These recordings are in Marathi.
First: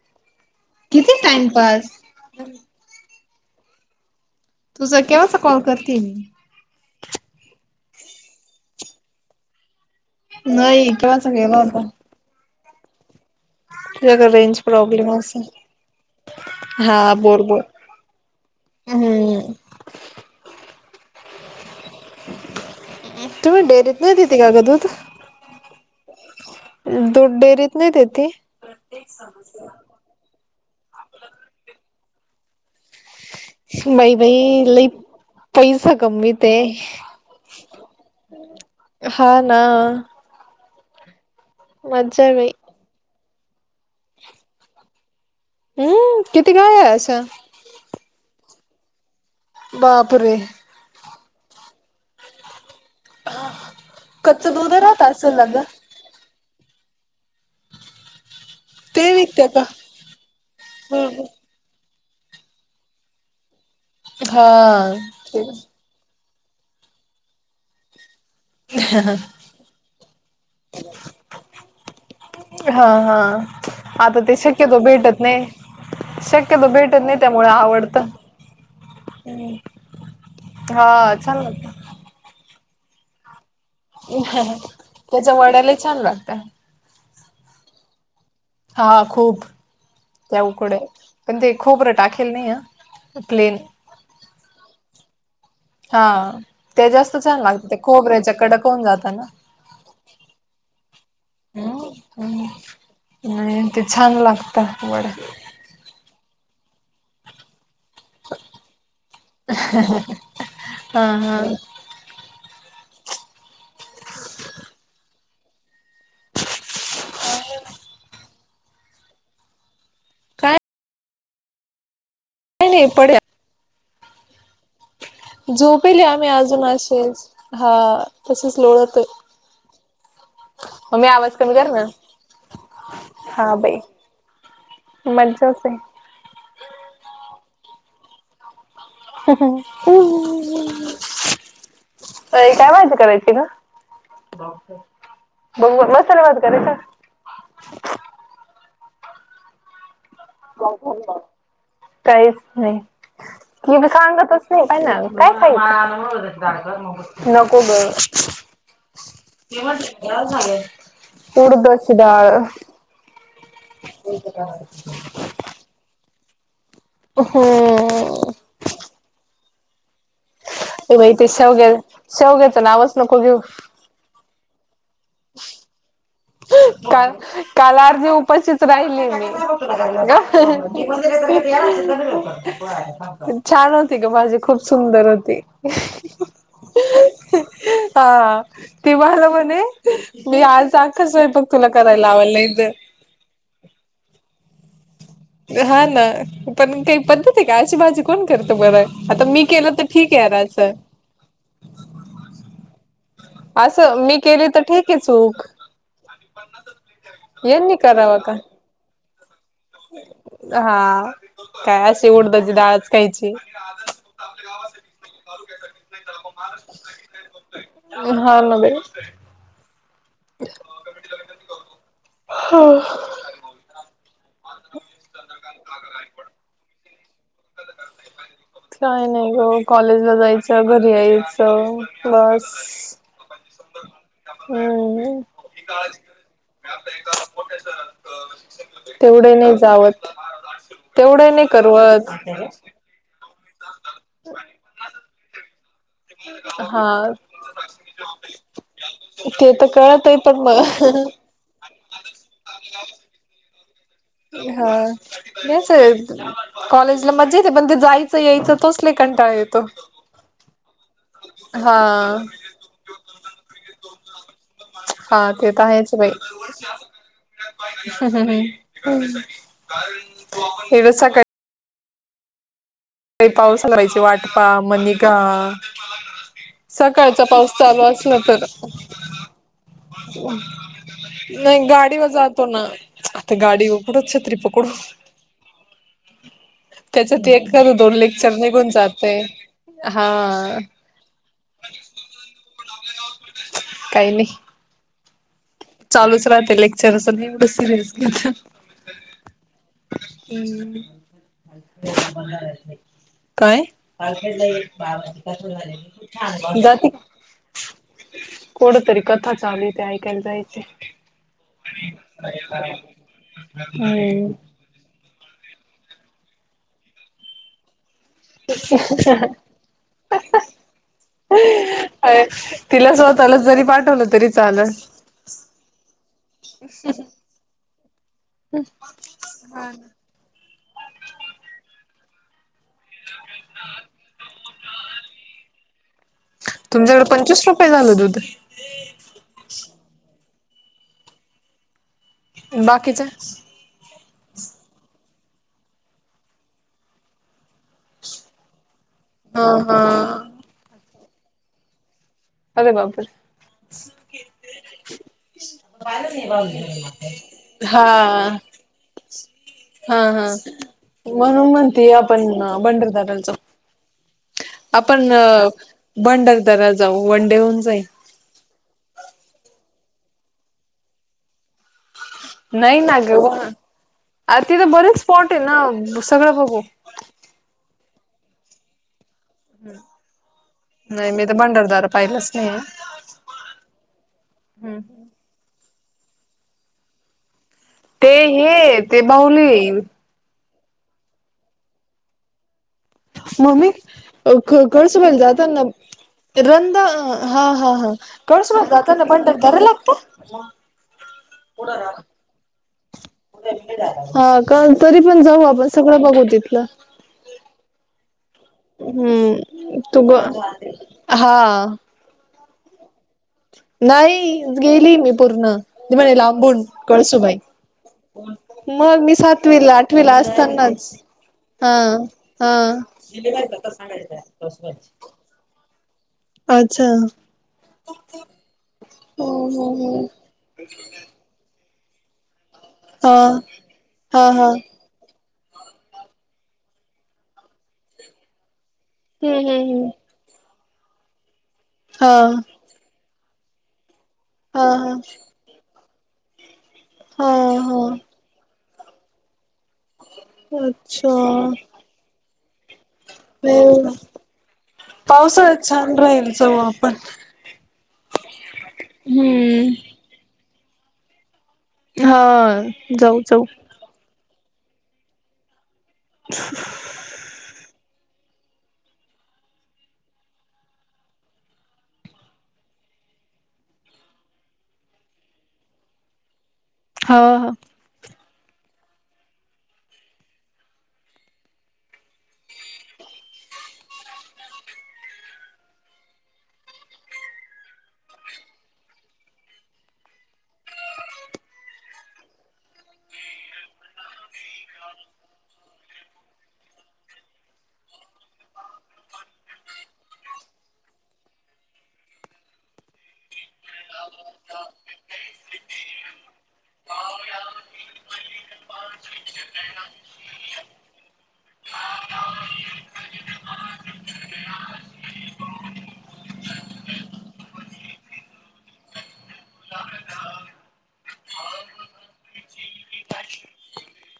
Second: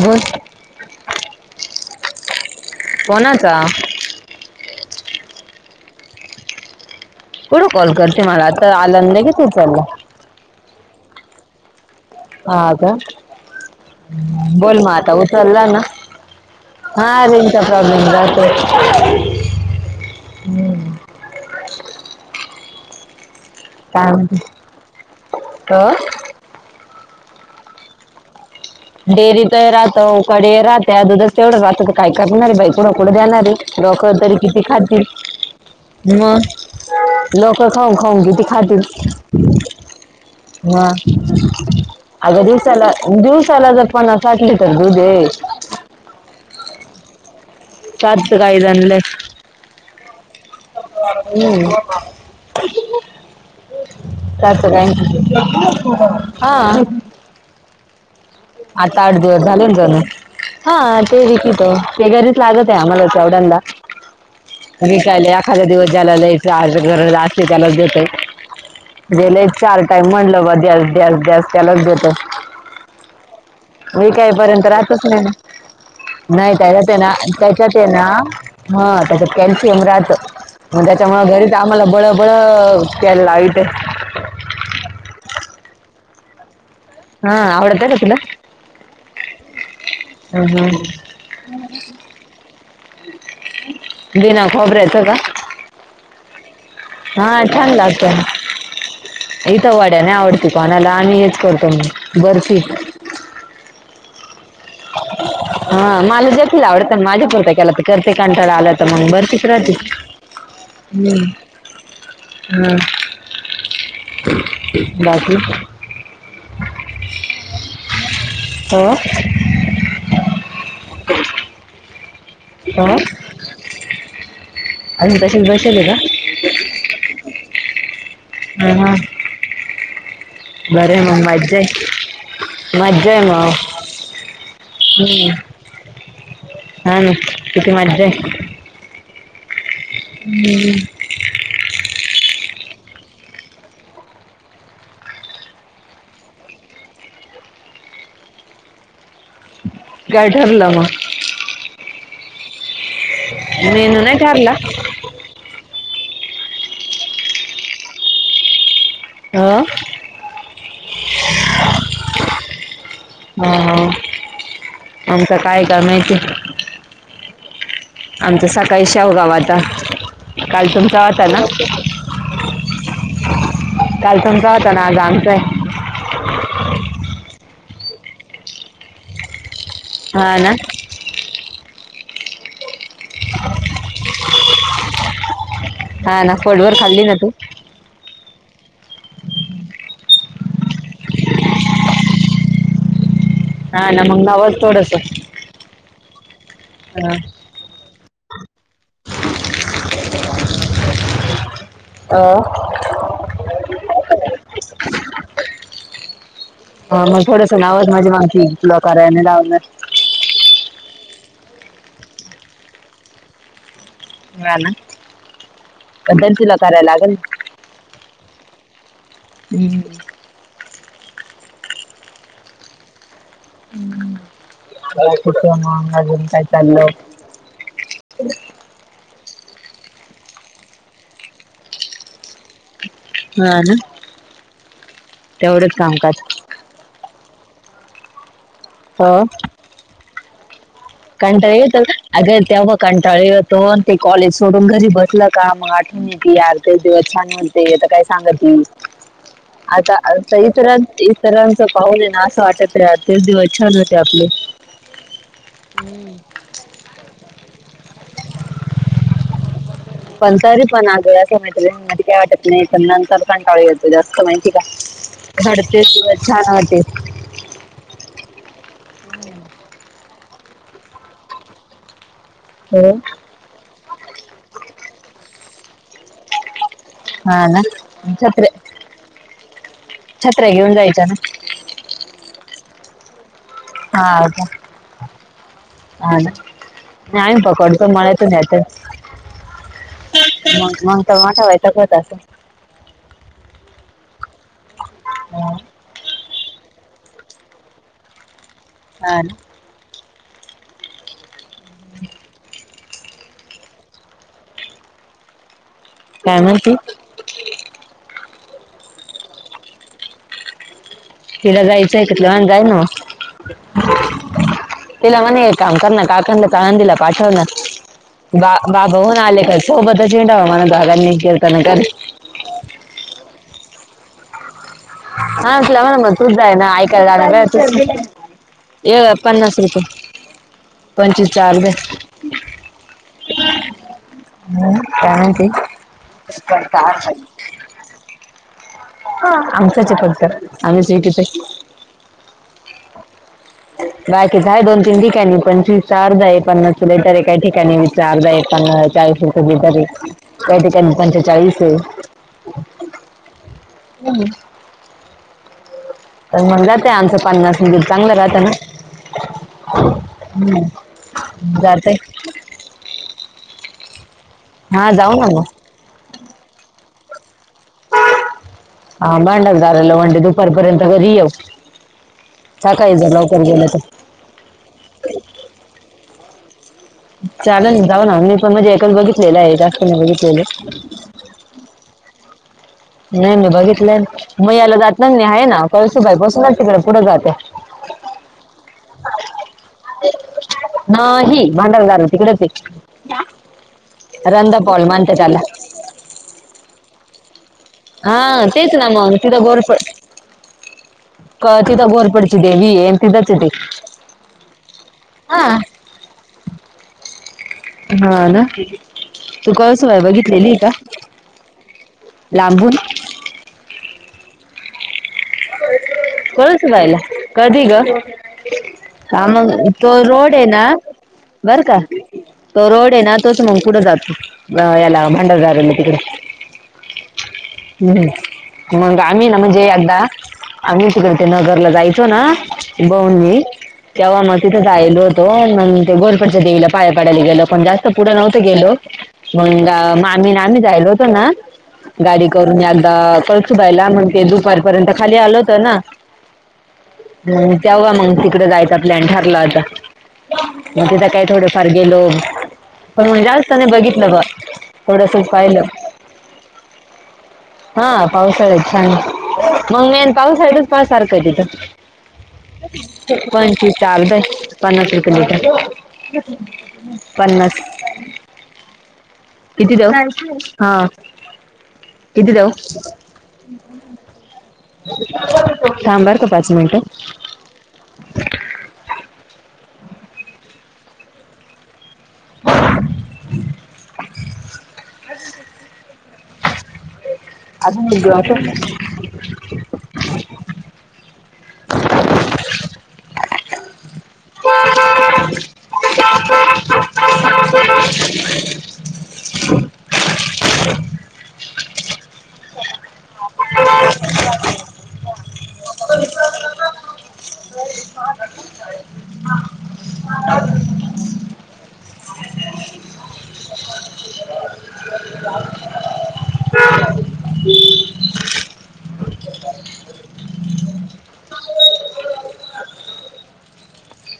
बोल किती टाइमपास. कोणाचा तुझं केव्हाचा कॉल करते मी. कुडं कॉल करते मला आता आल्यान लगेच उचलला. नाही केव्हाचा केला होता. हा का तुझ्याकडे रेंज बोल म प्रॉब्लेम आता असेल उचलला ना. हा रेंज चा प्रॉब्लेम जातंय. उम्म हम्म. [unintelligible] तुम्ही डेरीत नाय देते का गं दूध? का दूध डेअरीत नाही देते? डेअरीत राहतो उकड्या राहत्या दुधच तेवढं राहत तर काय करणार आहे बाई. कुड कुड देणारे बाई लोकं तरी किती बाई लई खातील. पैसा म कमवीत आहे लोकं खाऊन खाऊ किती खातील. हा ना. हा मज्जा आहे अगं बाई दिवसाला दिवसाला जर पन्नास साठ लीटर दूध आहे हम्म किती गाय आहे असं? चार तर गायज आणलय. बापरे! हम्म कच्च दूध राहत असेल ना ग [unintelligible] आणखी हा. आता ते आठ दिवस विकते का झाले ना जाणू हा ते किती ते घरीच लागतं आहे आम्हाला [unintelligible] हा विकायला एखादा दिवस झाला लय ज्याला गरज असते त्यालाच देतोय. गेले चार टाइम म्हणलं गं द्याल द्याल द्यास त्यालाच देतो. हा हा. आता ते विकईपर्यंत शक्यतो राहतेच भेटत नाही म. नाही शक्यतो त्याच्यात आहे भेटत ना नाही त्यामुळे त्याच्यात आहे आवडतं ना त्याच्यात कॅल्शियम राहतं. मग हा त्याच्यामुळे छान घरीच आम्हाला लागत बळबळ प्यायला लावितं. त्याच्या वड्या लई छान लागतं. हा आवडत्या का तुला? हा खूप. त्या उकडं पण ते खोपरं टाकेल नाही हा प्लेन बिना खोबऱ्याचा का? हा ते जास्त छान हा लागते लागतं खोबऱ्याच्या कडक होऊन जाता ना. इथं वाड्या नाही आवडती कोणाला आम्ही हेच करतो बर्फी. नाही ते छान लागतं वडे. हा माला जेथील आवडत पण माझा परतय केला तर. करते कांटाळा आला तर मग बरं तिथं राहते हा हम्म. हा हां बाकी. आ काय नाही नाही आ पड्या तशीच बसेल का झोपेली आम्ही अजून असच, हा तसच हा हा लोळत. बरं आहे मम्मी मग आवाज कमी मज्जा कर ना. आहे मज्जा आहे मग हा बाई हम्म. माज्याच हे हा ना किती मज्या [unintelligible] [unintelligible] काय कामं होती करायची का? [unintelligible] काय ठरलं मग काहीच नाही, की बी मेनू सांगतच ठरला नाही काय ना नको गं हो जेवाण झालय, ती उडदाची डाळ हा, हा आमचं काय का माहिती. हो आमचं सकाळी शेवगा व्हता. ते बाई शेवग, शेवग्याच नावच नको घेवू काल तुमचा व्हता, आज आमचा हाय का, काल अर्धी उपाशीच राहिलेय मी हा ना छान होती गं भाजी खूप सुंदर होती. हा ना पोटभर खाल्ली ना तू हा ती मला म्हणे, मी आज आख्ख स्वयंपाक तुला कराय लावालंय गं हा ना मग नवाज थोडस हा ना पण काही पद्धती आहे का आशी बाजी कोण करत बरं, आता मी केलं तर ठीक आहे राजचं [unintelligible] असं, मी केली तर ठीकय चूक ह मग थोडस यांनी नावज माझी करावा का मागती, तुला करायने लावल. हा, काय अशी उडदाची डाळच खायची. हा ना पण तरी तुला करायला लागेल [unintelligible] हा मग ना. [unintelligible] हम्मं, काय कुठ मंग अजून काय चाललं. काय नाही गं कॉलेजला जायचं घरी यायचं बस, हा ना हम्म तेवढंच कामकाज हो तेवढे नाही जावत. तेवढं नाही करवत कंटाळे येतो, अन ते कॉलेज सोडून घरी बसलं का, मग आ की यार ते ते दिवस हा छान होते, अता काय सांगती ते तर आता, कळत आहे आता पण इतरान मग ती सरांच पाहले आहे ना असं वाटत, तेच दिवस छान होते आपले [unintelligible] कॉलेजला मजा येते, पण ते जायचं- यायचं तोच लई कंटाळ येतो. पण तरी पण आगळ्या असं माहि हा म काही वाटत नाही पण नंतर पण कटांळ येतो जास्त माहिती का? हा घडते दिवस छान होते एवढ्या सकाळी अं काही पाऊस पडायची वाट पा. म नीघा. सकाळचा हा पाऊस ना चालू असला तर. छत्र्या छत्र्या घेऊन जायच्या ना. नाही गाडीवर जातो ना. आता गाडीव कुड हा का छत्रीपकडू. हा ना त्याच्या नाही, ते आम्ही एक पकडतो दोन मला इथून लेक्चर निघून द्यायचं जाते. हा. मग मग त मोठावै ताग होत असंल. प [inaudible] काही नाही. [inaudible] चालूच राहते लेक्चर. अस नाही एवढं सिरियस घेत. हा ना. हम्म. काय? काय म्हणते जाती कोडतरी कथा चालूय. ते ऐकायला जायचय. तिला जायचंय त, तीला म्हणा जाय ना हम्म. म. तिला म्हणा एक काम करणा. काकानाच आळंदीला पाठवना. बा बाबा होउन आले का, सोबत हीडांव म्हणा दोगांनी किर्तन करी [inaudible] तिला स्वतःलाच जरी पाठवलं तरी चालल. हा तिला म्हणा म तूच जायना. ऐकायला जाण्यापेक्षा तूच क ये पन्नास रुपये. पंचवीस च्या अर्ध्याय. [inaudible] हम्म, काय म्हणती? चीस रुपये झालं दूध. हा. आमचाचे फक्त. आम्ही [unintelligible] बाकीच? बाकीच हाये. दोन तीन ठिकाणी पंचवीस च आर्धाये. हे पन्नास च लिटरे एकाही ठिकाणी. च अर्धा एक प चाळीस हा रुपये हा. लिटरे. काही ठिकाणी पंचेचाळीसे. अे बापरे. तर मग जाते आमचं पन्नास म्हणजे चांगलं हा. राहतं ना हा हा. म्हणून म्हणतीय जाते आपण भंडरदऱ्याला जाऊ. हा आपण जाऊ ना मग भंडारदऱ्याला जाऊ. वनडे होउन जाईल. आ भांडारदाराला वनडे दुपारपर्यंत घरी येऊ. सकाळी ज लवकर गेलं त. अर तिथे बरेच स्पॉटे ना. सगळं बघू. चालेच ना. जाऊ ना. मी पण म्हणजे एकच बघितलेलाय. जास्त नाही बघितलेले. नाही मी त भंडारदार पाहिलास हम्म अम्म. नाही मी बघितलियन. म याला जातिंनी हाये ना. कळशीबाई पसूनच तीकड पुढे जात्या. ते हे ते बाऊली. नाही. भांडारदरा तिकडेचे. मम्मी अ क कळसुबाई मानते ला त्याला जाताना रंद हा हा हा. कळसूबाई ला तेच ना जाताना मग तिथं भंडारदरा गोरपड लागतो. म. क तिथ घोरपडची देवीये अन् तिथच ए ते. हा का? तरी पण जाऊ आपण सगळं बघू तिथलं. हा ना? तू हम्म काळुसुबाई ग बघितलेलीये का हा लांबून? नाही. गेली [unintelligible] पूर्ण. म म्हणे लांबून कळसूबाईला कळसूबाई. कधी ग [unintelligible] मग मी हा मग सातवीला - तो आठविला रोड आहे ना असतानाच- बर का हं. तो हं. रोड आहे ना तोच मग पुढे जातो अं, [unintelligible] [unintelligible] तिकडे. हम्. मग आम्ही ना म्हणजे एकदा- आम्ही तिकडे ते नगरला जायचो ना? ते भाऊ हा न मी तेव्हा हा मग हा. तिथ जायलोत. - तो. म ते घोरपडच्या देवीला पाया पडायला गेलो पण जास्त पुढं नव्हतो गेलो. हम्म मंग हम्म हम्म मा - आम्ही जायलो होतो ना गाडी हा करून एकदा कळसूबाईला? मगं ते हा दुपारपर्यंत - हा होत ना? हा मंग हा तेव्हा मंग तिकड जायचा प्लॅन ठरला होता. म तिथं काही थोडे अच्छा. फार गेलो. पण मंग जास्त नाही हो बघितलं बुवा. थोडसच पाहिलं. पावसाळ्यात छान राहील जाऊ आपण. हा. पावसाळ्यात छान- हम्म. नाई अन पावसाळ्यातच पाहाय सारखंये तिथं. हा जाऊ जाऊ [unintelligible] चालतय. पन्नास रुपये लिटर. पन्नास. किती देऊ? Thank you. हां. किती देऊ? थांब बर का पाच मिनिटं. हं. ह. [inaudible] अजून [unintelligible] अस.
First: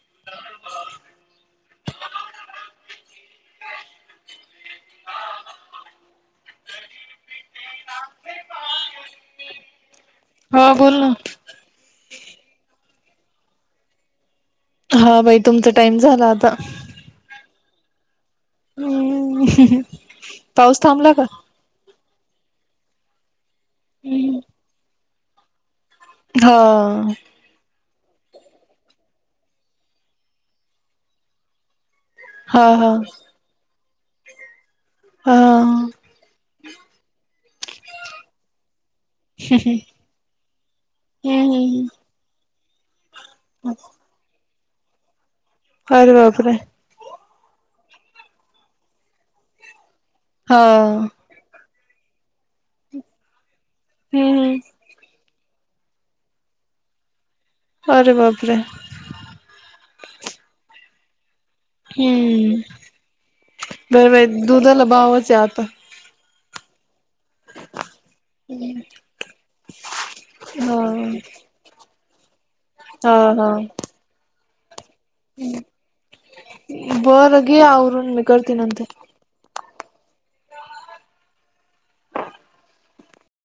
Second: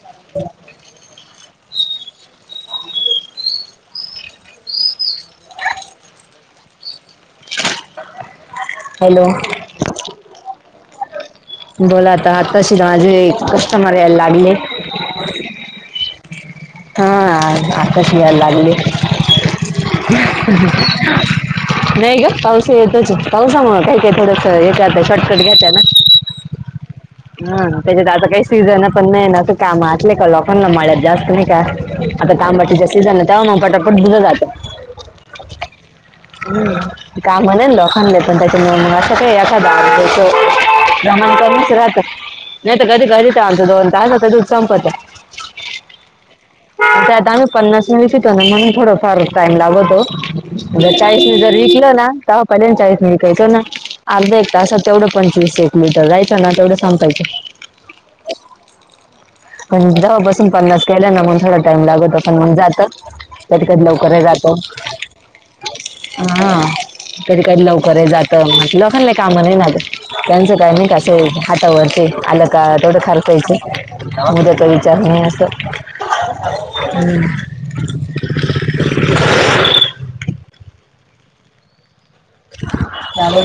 [inaudible] हॅलो. हं. बोल ना. बोल आता. आत्ताशी माझे कस्टमर यायला लागले. हा. बाई तुमच टाइम झाला आता. हां. आत्ताशी यायला लागले. हम्म पाऊस थांबला का? नाही ग. पाऊस येतोच ये पावसामुळे काय काय का थोडस येत आता. शॉर्टकट घ्येता ना? हो. हं. त्याच्यात आता काही सीझन पण नाही ना असं काम असले का लोकांना माळ्यात जास्त नाही का? आता हा तांबटा हा सीझन आहे तेव्हा म पटापट धुण जातं. हां. हम. काम नाही ना लोका- म त्याच्यामुळ मग आता काय असं काही एखादा [unintelligible] चालूच हम्म. राहत. नाही तर कधी कधी त आमचं दोन तासात दूध संपत. अरे बापरे! आणी त्यात आम्ही पन्नास म [unintelligible] म्हणून थोडफार टाइम लागतो. हो. ते जर विकल ना? तेव्हा पहिले चाळीस विकायचो ना? अर्धा एक हम्म. तासात तेवढ- पंचवीस एक लिटर जायचं ना तेवढं संपायचं. अरे बापरे! पण जाव बसून पन्नास केल ना टाईम लागत पण हम्म जात कधी कधी बर लवकर ही बाई जातो. दुधाला भावच आहे आता. हा. कधी कधी लवकर ही जात म्हटलं लोकांना कामं नाही ना, त्यांचं काय हा नाही का सोईचं. हातावरती आलं का थोडं हा हा खर्चायंच, उद्याचा विचार नाही असं. बरं हम्म. घे आवरून, मी करते नंतर. [unintelligible]